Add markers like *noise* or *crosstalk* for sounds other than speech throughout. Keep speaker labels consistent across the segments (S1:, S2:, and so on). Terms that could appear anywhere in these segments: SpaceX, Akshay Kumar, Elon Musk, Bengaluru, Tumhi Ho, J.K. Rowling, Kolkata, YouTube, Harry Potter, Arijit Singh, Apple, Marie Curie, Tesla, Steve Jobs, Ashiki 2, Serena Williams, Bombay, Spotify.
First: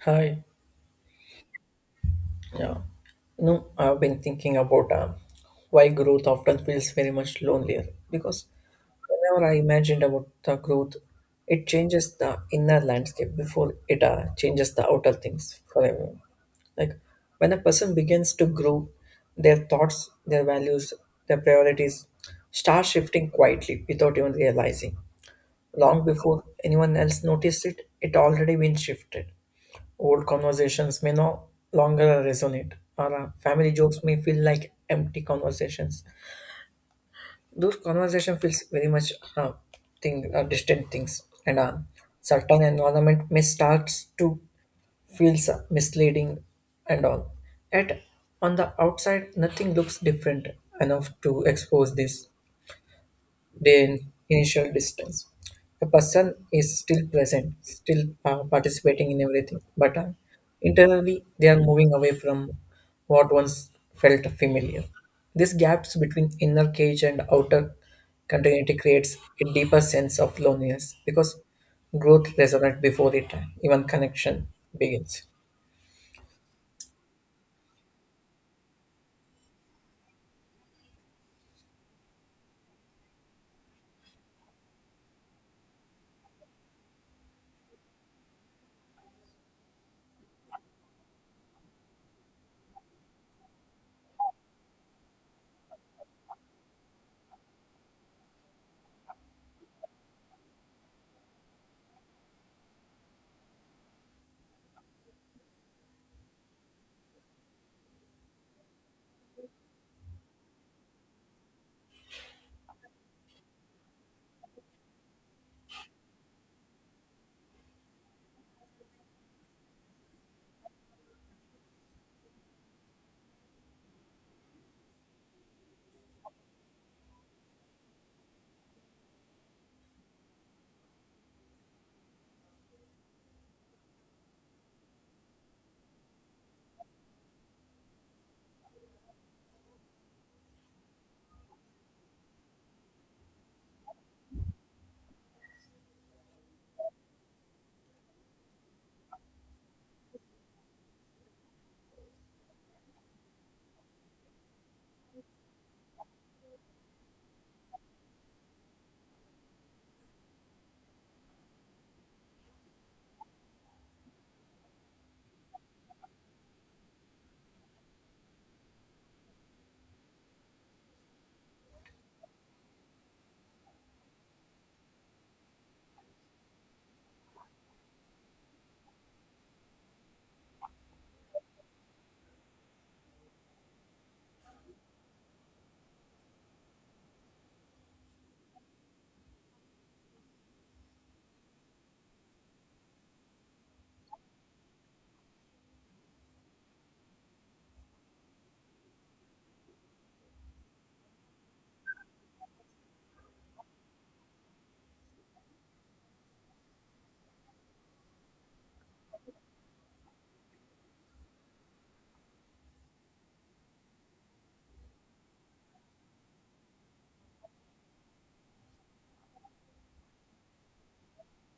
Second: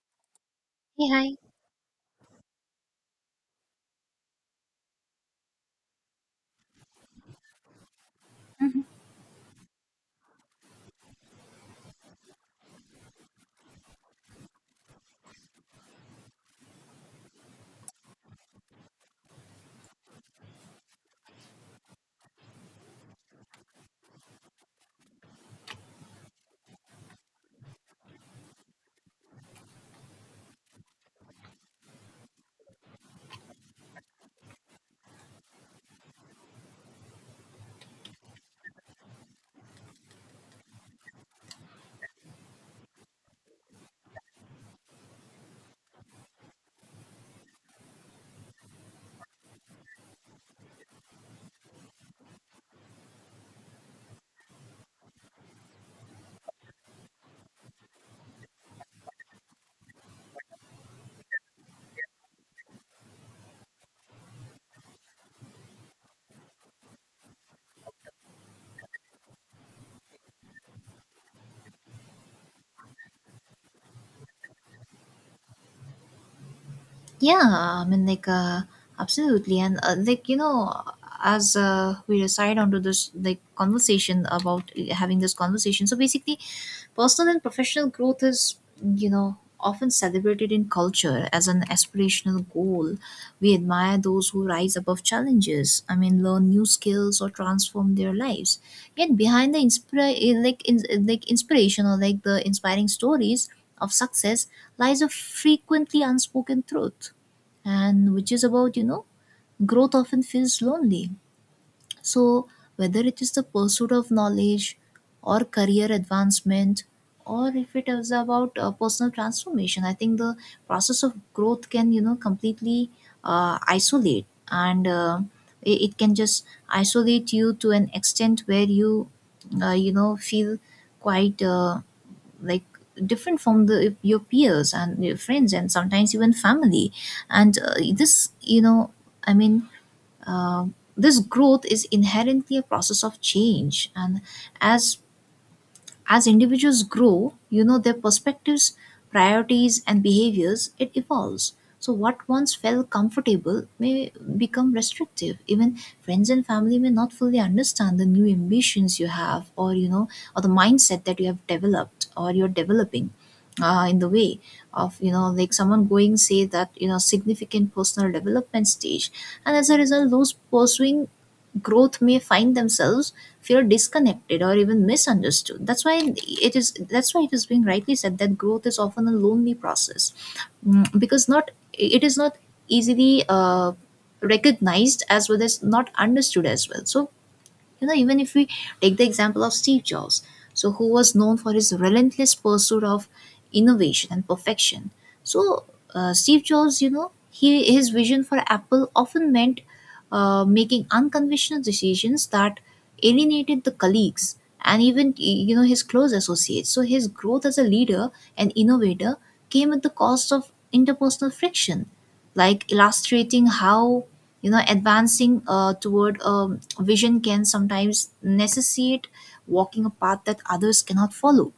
S1: Hi.
S2: Hey, hi.
S1: Yeah. No, I've been thinking about why growth often feels very much lonelier because
S2: Mhm.
S1: whenever I imagined about the growth, it changes the inner landscape before it changes the outer things for everyone. Like when a person begins to grow, their thoughts, their values, their priorities start shifting quietly without even realizing. Long before anyone else noticed it, it already been shifted. Old conversations may no longer resonate, or family jokes may feel like empty conversations. Those conversation feels very much distant things, and certain environment may start to feel misleading and all. Yet on the outside, nothing looks different enough to expose this the initial distance. The person is still present, still participating in everything, but internally they are moving away from what once felt familiar. These gaps between inner cage and outer continuity creates a deeper sense of loneliness because growth resonates before it even connection begins.
S2: Yeah, I mean, like, absolutely. And, like, you know, as We decide onto this, like, conversation about having this conversation. So basically, personal and professional growth is, you know, often celebrated in culture as an aspirational goal. We admire those who rise above challenges. I mean, learn new skills or transform their lives. Yet behind the inspiration or like the inspiring stories of success lies a frequently unspoken truth, and which is about, you know, growth often feels lonely. So, whether it is the pursuit of knowledge or career advancement, or if it is about personal transformation, I think the process of growth can, you know, completely isolate and it, it can just isolate you to an extent where you, you know, feel quite like different from the your peers and your friends and sometimes even family. And this, you know, I mean, this growth is inherently a process of change, and as as individuals grow, you know, their perspectives, priorities, and behaviors, it evolves. So, what once felt comfortable may become restrictive. Even friends and family may not fully understand the new ambitions you have, or, you know, or the mindset that you have developed or you're developing in the way of, you know, like someone going say that, you know, significant personal development stage. And as a result, those pursuing growth may find themselves feel disconnected or even misunderstood. That's why it is being rightly said that growth is often a lonely process. Mm, because not it is not easily recognized as well as not understood as well. So, you know, even if we take the example of Steve Jobs, so who was known for his relentless pursuit of innovation and perfection. So Steve Jobs, you know, he, his vision for Apple often meant making unconventional decisions that alienated the colleagues and even, you know, his close associates. So his growth as a leader and innovator came at the cost of interpersonal friction, like illustrating how, you know, advancing toward a vision can sometimes necessitate walking a path that others cannot follow.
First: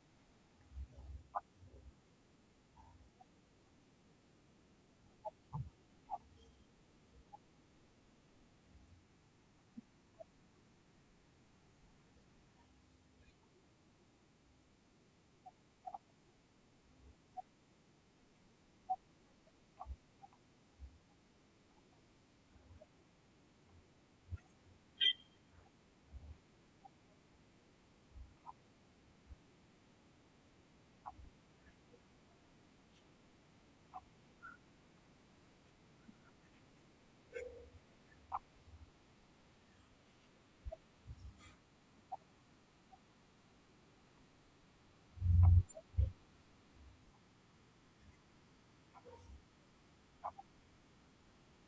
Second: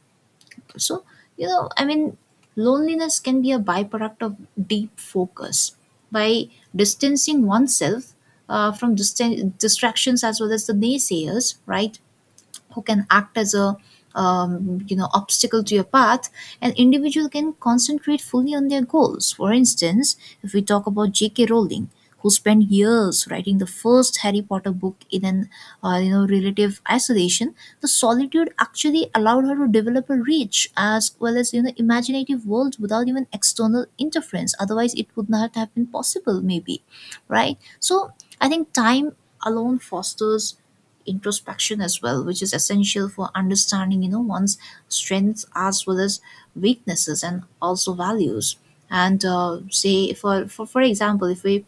S2: So, you know, I mean, loneliness can be a byproduct of deep focus. By distancing oneself uh, from dist- distractions as well as the naysayers, right, who can act as a, you know, obstacle to your path. An individual can concentrate fully on their goals. For instance, if we talk about JK Rowling, who spent years writing the first Harry Potter book in an you know, relative isolation. The solitude actually allowed her to develop a rich as well as, you know, imaginative world without even external interference. Otherwise it would not have been possible, maybe, right? So I think time alone fosters introspection as well, which is essential for understanding, you know, one's strengths as well as weaknesses and also values. And say for example, if we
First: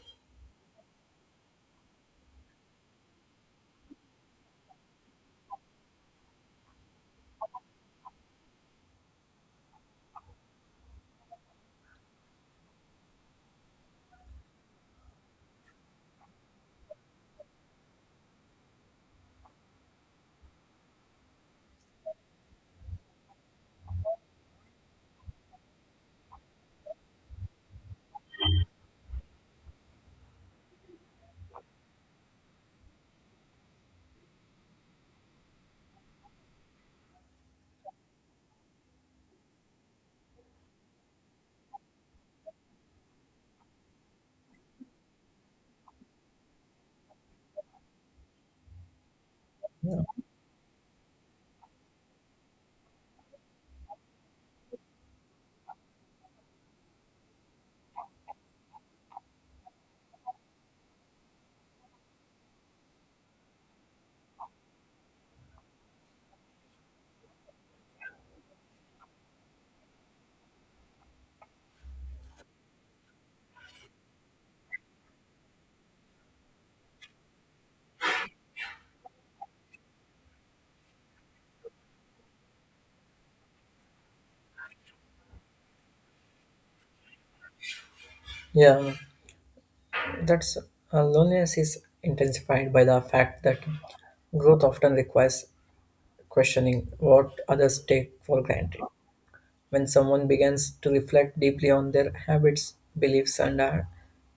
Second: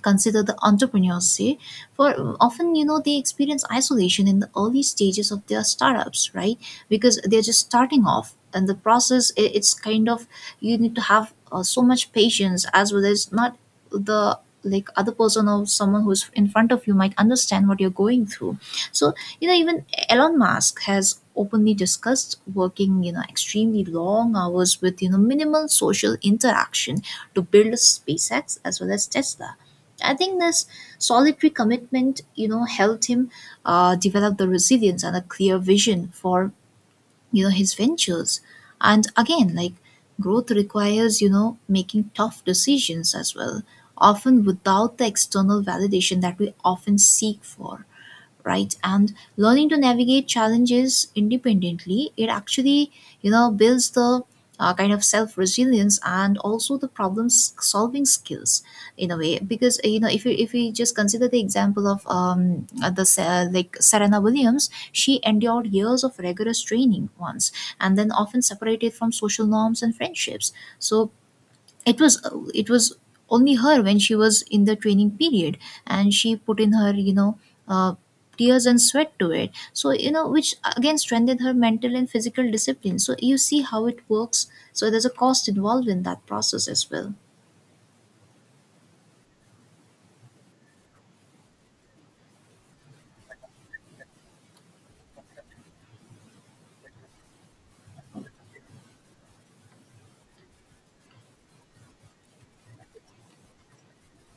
S2: consider the entrepreneurs, say, for often, you know, they experience isolation in the early stages of their startups, right? Because they're just starting off, and the process, it's kind of, you need to have so much patience as well as not the, like, other person or someone who's in front of you might understand what you're going through. So, you know, even Elon Musk has openly discussed working, you know, extremely long hours with, you know, minimal social interaction to build SpaceX as well as Tesla. I think this solitary commitment, you know, helped him develop the resilience and a clear vision for, you know, his ventures. And again, like, growth requires, you know, making tough decisions as well, often without the external validation that we often seek for, right? And learning to navigate challenges independently, it actually, you know, builds the kind of self resilience and also the solving skills. In a way, because you know, if you, if we just consider the example of like Serena Williams, she endured years of rigorous training once, and then often separated from social norms and friendships. So it was it was only her when she was in the training period, and she put in her, you know, uh, tears and sweat to it. So, you know, which again strengthened her mental and physical discipline. So you see how it works. So there's a cost involved in that process as well.
S1: Yeah, that's loneliness is intensified by the fact that growth often requires questioning what others take for granted. When someone begins to reflect deeply on their habits, beliefs, and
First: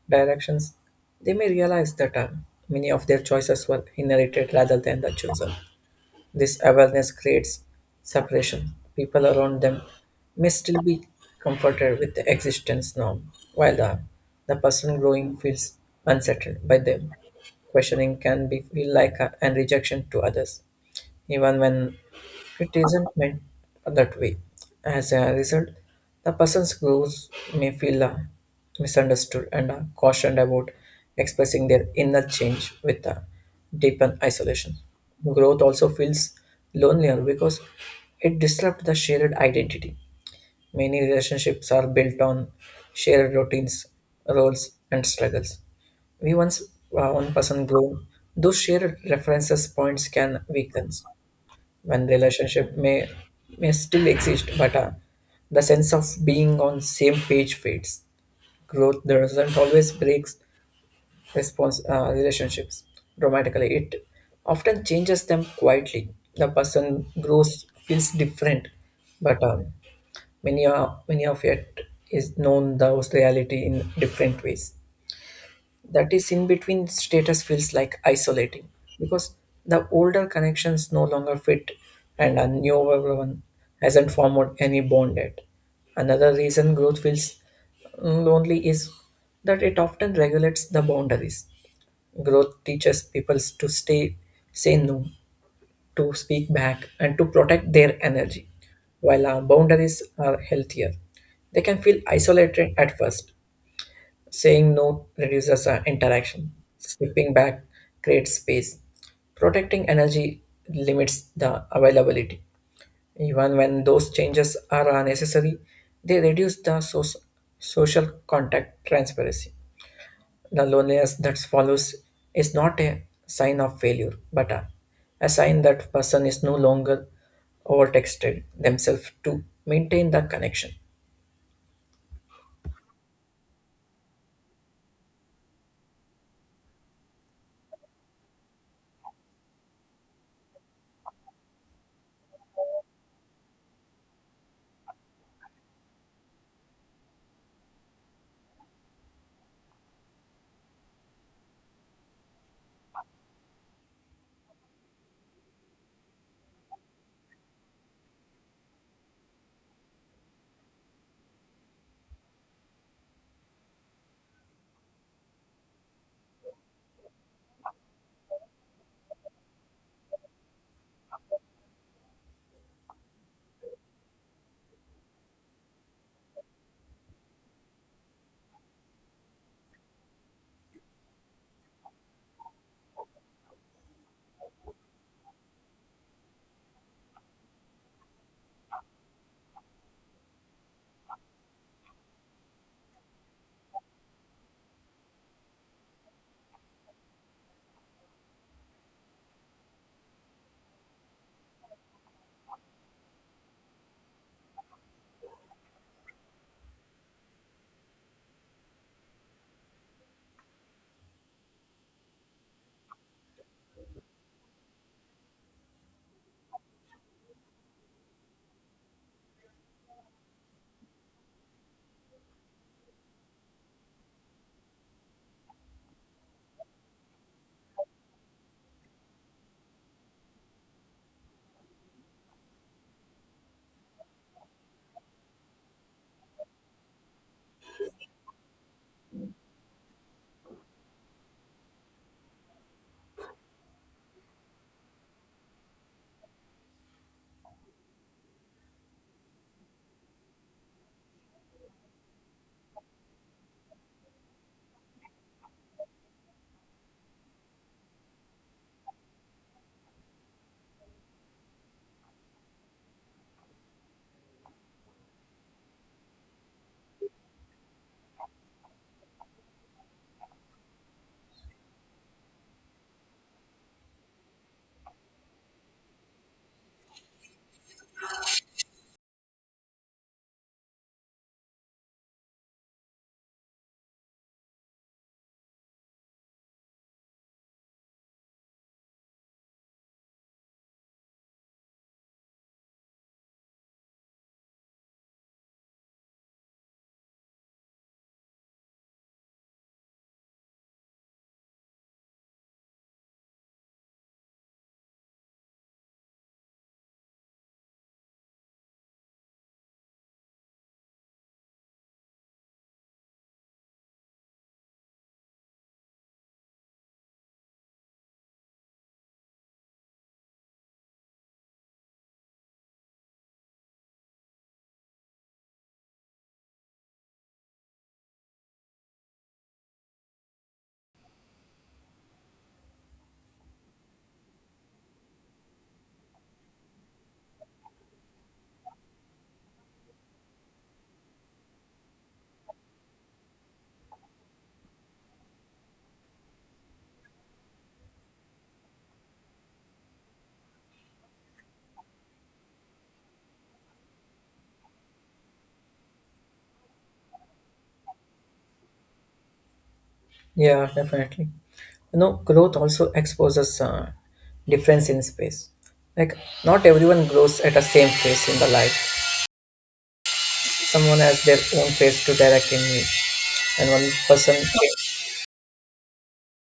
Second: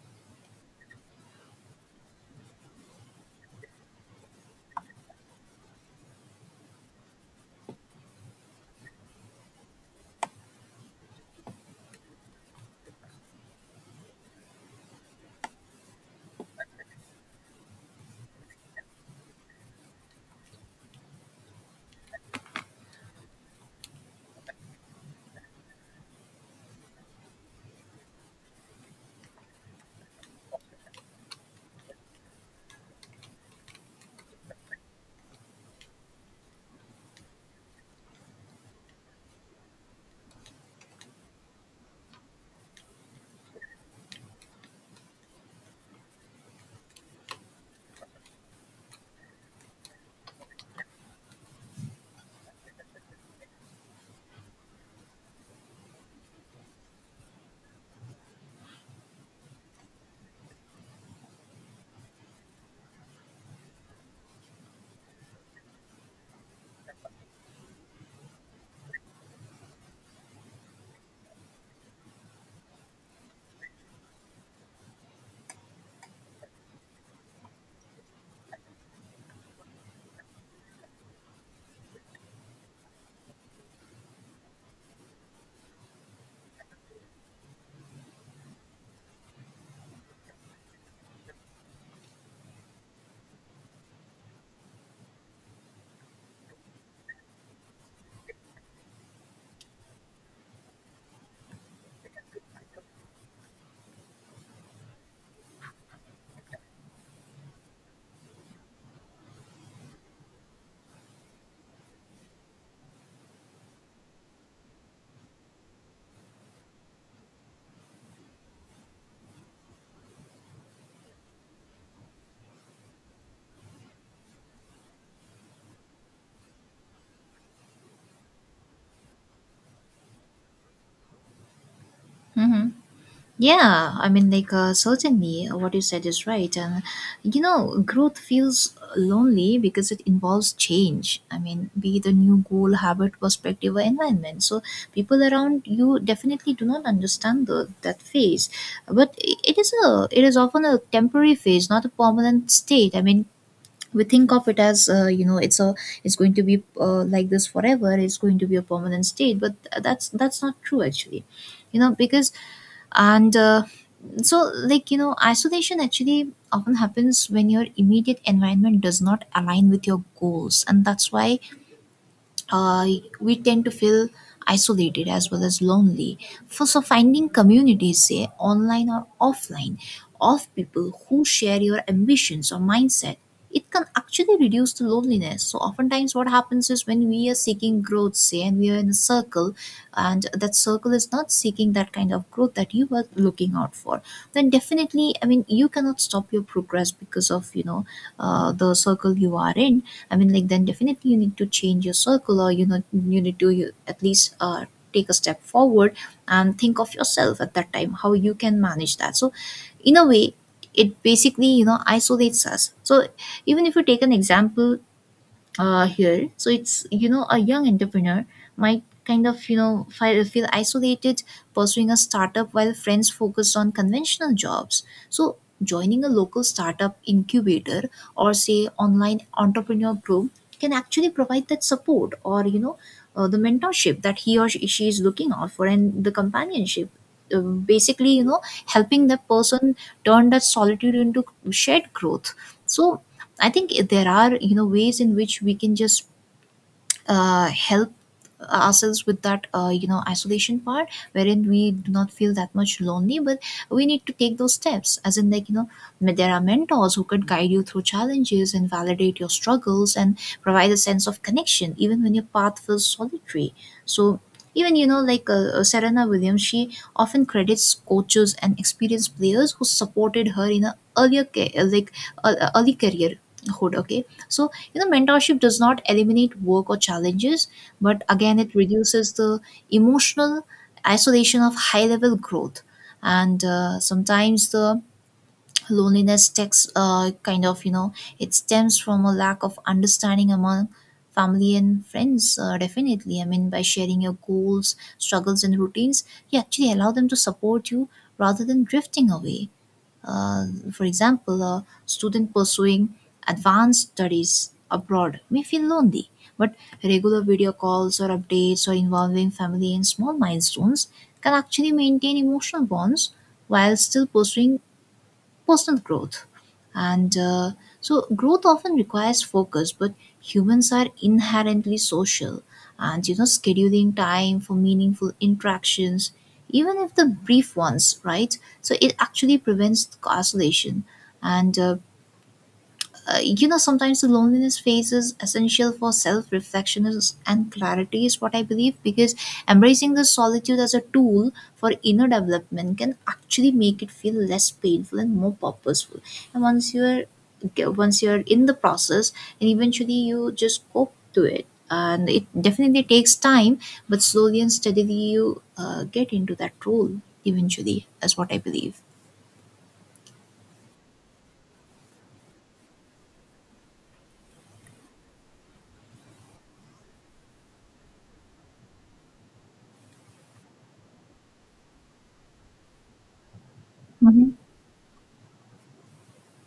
S1: directions, they may realize that many of their choices were inherited rather than the chosen. This awareness creates separation. People around them may still be comforted with the existence norm, while the person growing feels unsettled by them. Questioning can be feel like a, an rejection to others, even when it isn't meant that way. As a result, the person's grows may feel misunderstood and cautioned about expressing their inner change with a deepened isolation. Growth also feels lonelier because it disrupts the shared identity. Many relationships are built on shared routines, roles, and struggles. We once one person grown, those shared references points can weaken when relationship may still exist but the sense of being on same page fades growth doesn't always breaks response relationships dramatically it often changes them quietly the person grows feels different but many, many of it is known those reality in different ways that is in between status feels like isolating because the older connections no longer fit and a newer one hasn't formed any bond yet. Another reason growth feels lonely is that it often regulates the boundaries. Growth teaches people to stay, say no, to speak back, and to protect their energy. While our boundaries are healthier, they can feel isolated at first. Saying no reduces our interaction. Stepping back creates space. Protecting energy limits the availability. Even when those changes are unnecessary, they reduce the social contact transparency. The loneliness that follows is not a sign of failure, but a sign that person is no longer overtexted themselves to maintain the connection.
S2: Mhm. Yeah, I mean, like, certainly, what you said is right. And, you know, growth feels lonely because it involves change. I mean, be it a new goal, habit, perspective, or environment. So, people around you definitely do not understand that phase. But it is a, it is often a temporary phase, not a permanent state. I mean, we think of it as you know, it's a, it's going to be like this forever, it's going to be a permanent state, but that's not true actually, you know. Because and so, like, you know, isolation actually often happens when your immediate environment does not align with your goals. And that's why uh, we tend to feel isolated as well as lonely. For so finding communities, say online or offline, of people who share your ambitions or mindset, it can actually reduce the loneliness. So oftentimes, what happens is when we are seeking growth, say, and we are in a circle, and that circle is not seeking that kind of growth that you were looking out for, then definitely, I mean, you cannot stop your progress because of, you know, the circle you are in. I mean, like, then definitely you need to change your circle, or, you know, you need to you at least take a step forward and think of yourself at that time, how you can manage that. So, in a way, it basically, you know, isolates us. So even if you take an example here. So it's, you know, a young entrepreneur might kind of, you know, feel isolated pursuing a startup while friends focused on conventional jobs. So joining a local startup incubator or say online entrepreneur group can actually provide that support, or, you know, the mentorship that he or she is looking out for, and the companionship. Basically, you know, helping that person turn that solitude into shared growth. So I think there are, you know, ways in which we can just help ourselves with that, you know, isolation part, wherein we do not feel that much lonely. But we need to take those steps, as in, like, you know, there are mentors who could guide you through challenges and validate your struggles and provide a sense of connection even when your path feels solitary. So even, you know, like, Serena Williams, she often credits coaches and experienced players who supported her in a earlier early career hood. Okay, so, you know, mentorship does not eliminate work or challenges, but again, it reduces the emotional isolation of high level growth. And sometimes the loneliness takes kind of, you know, it stems from a lack of understanding among family and friends. Definitely, I mean, by sharing your goals, struggles, and routines, you actually allow them to support you rather than drifting away. uh, for example, a student pursuing advanced studies abroad may feel lonely, but regular video calls or updates or involving family in small milestones can actually maintain emotional bonds while still pursuing personal growth. And so, growth often requires focus, but humans are inherently social. And, you know, scheduling time for meaningful interactions, even if the brief ones, right? So, it actually prevents isolation. And you know, sometimes the loneliness phase is essential for self reflection and clarity, is what I believe, because embracing the solitude as a tool for inner development can actually make it feel less painful and more purposeful. And once you're in the process, and eventually you just cope to it. And it definitely takes time, but slowly and steadily, you get into that role eventually, is what I believe.
S1: Yeah, definitely. You know, growth also exposes difference in space. Like, not everyone grows at the same pace in the life. Someone has their own pace to direct in me, and one person,
S2: Mhm.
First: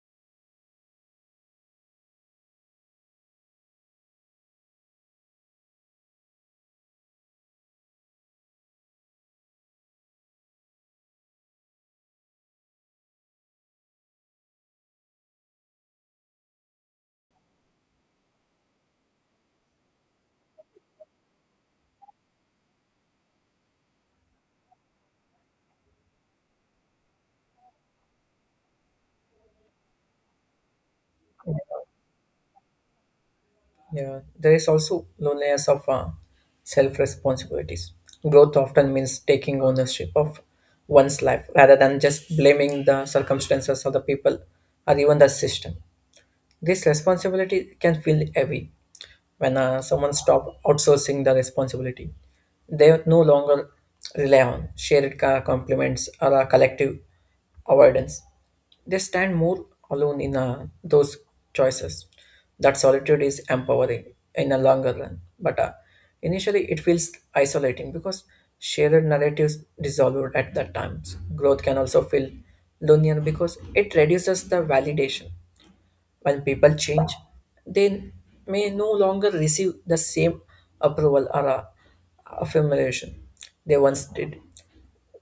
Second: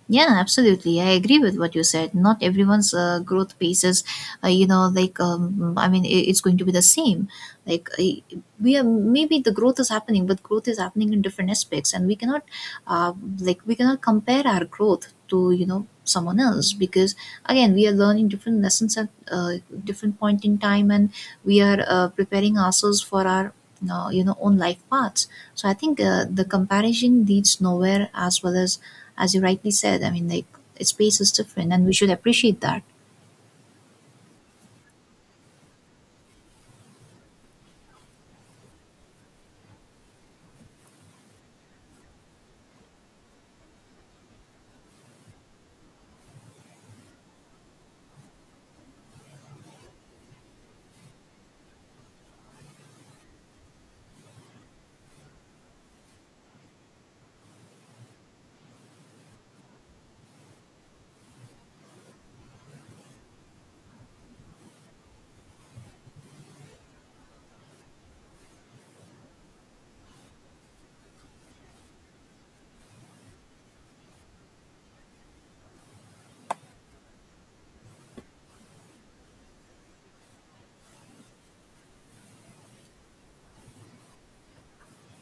S2: Yeah, absolutely. I agree with what you said. Not everyone's growth pace is, you know, like, I mean, it's going to be the same. Like, we are, maybe the growth is happening, but growth is happening in different aspects, and we cannot, uh, like, we cannot compare our growth to, you know, someone else, because again we are learning different lessons at different point in time. And we are preparing ourselves for our you know, own life paths. So I think the comparison leads nowhere, as well as you rightly said, I mean, like, space is different and we should appreciate that.
S1: yeah, there is also loneliness of self responsibilities. Growth often means taking ownership of one's life rather than just blaming the circumstances or the people or even the system. This responsibility can feel heavy when someone stops outsourcing the responsibility. They no longer rely on shared compliments or a collective avoidance. They stand more alone in those choices. That solitude is empowering in a longer run, but initially it feels isolating because shared narratives dissolved at that times. Growth can also feel lonelier because it reduces the validation when people change, they may no longer receive the same approval or affirmation they once did.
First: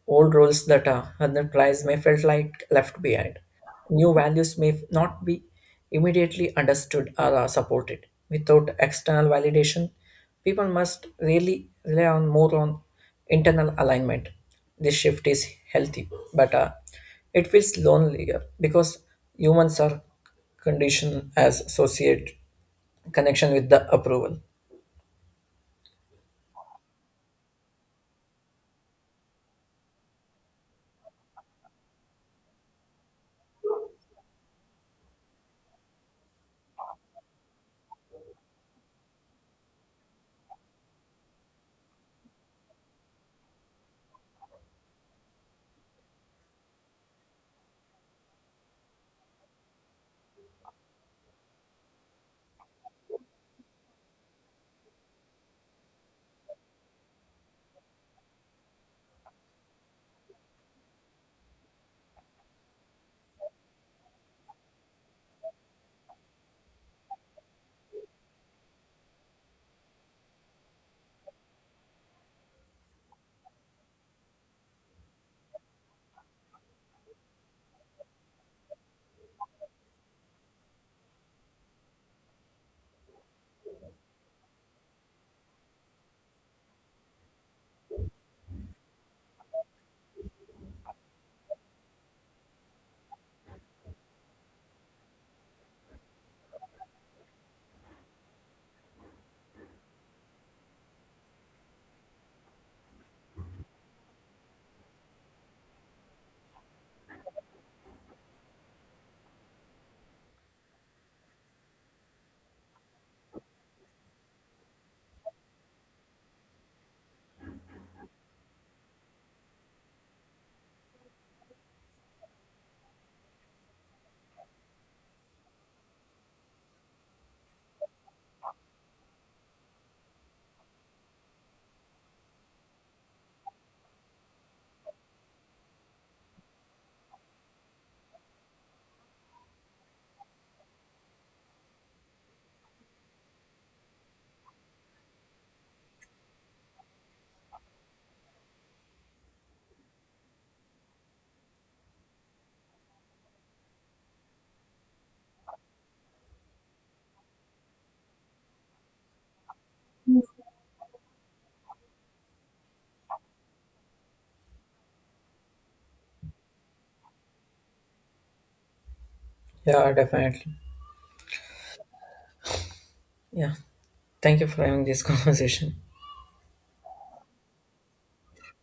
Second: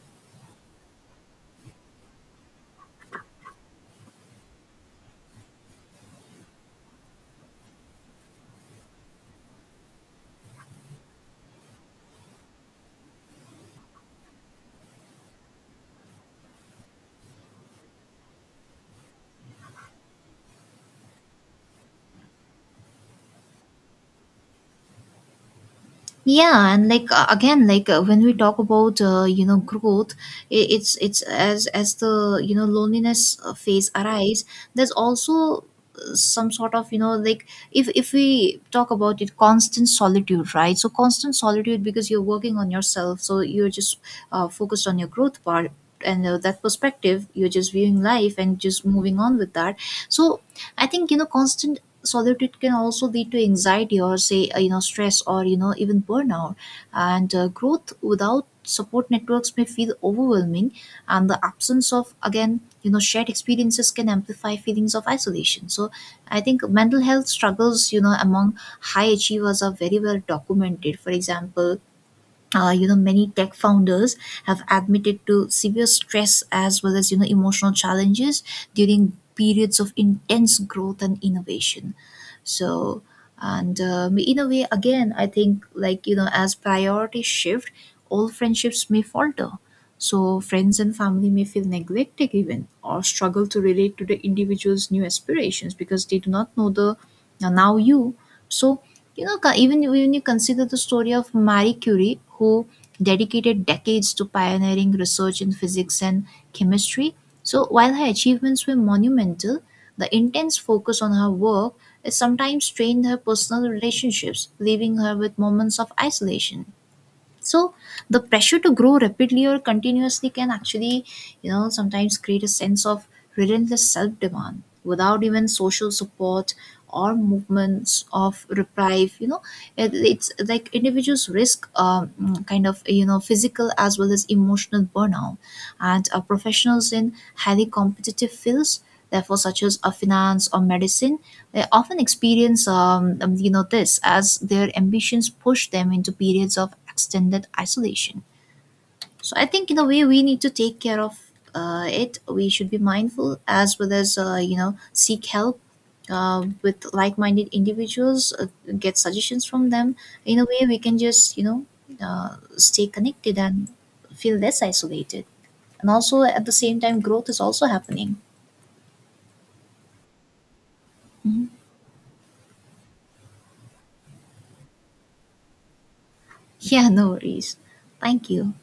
S1: Old roles that are unapplied may feel like left behind. New values may not be immediately understood or are supported. Without external validation, people must really rely on more on internal alignment. This shift is healthy, but it feels lonelier because humans are conditioned as associate connection with the approval.
S2: Yeah, and like, again, when we talk about, you know, growth, it's as the, you know, loneliness phase arise, there's also some sort of, you know, like, if we talk about it, constant solitude, right? So constant solitude, because you're working on yourself, so you're just focused on your growth part. And that perspective, you're just viewing life and just moving on with that. So I think, you know, constant solitude can also lead to anxiety or say, you know, stress, or, you know, even burnout. And growth without support networks may feel overwhelming, and the absence of, again, you know, shared experiences can amplify feelings of isolation. So I think mental health struggles, you know, among high achievers are very well documented. For example, you know, many tech founders have admitted to severe stress as well as, you know, emotional challenges during periods of intense growth and innovation. So and, in a way, again, I think, like, you know, as priorities shift, all friendships may falter. So friends and family may feel neglected even, or struggle to relate to the individual's new aspirations, because they do not know the now you. So, you know, even when you consider the story of Marie Curie, who dedicated decades to pioneering research in physics and chemistry, so while her achievements were monumental, the intense focus on her work has sometimes strained her personal relationships, leaving her with moments of isolation. So the pressure to grow rapidly or continuously can actually, you know, sometimes create a sense of relentless self demand without even social support or movements of reprieve, you know. It's like individuals risk kind of, you know, physical as well as emotional burnout. And professionals in highly competitive fields, therefore, such as a finance or medicine, they often experience, you know, this, as their ambitions push them into periods of extended isolation. So I think in a way we need to take care of it. We should be mindful as well as, you know, seek help with like-minded individuals, get suggestions from them. In a way, we can just, you know, stay connected and feel less isolated. And also at the same time, growth is also happening.
S1: Yeah, definitely.
S2: Mhm. *laughs*
S1: Yeah. Thank you for having this *laughs* conversation.
S2: Yeah, no worries. Thank you.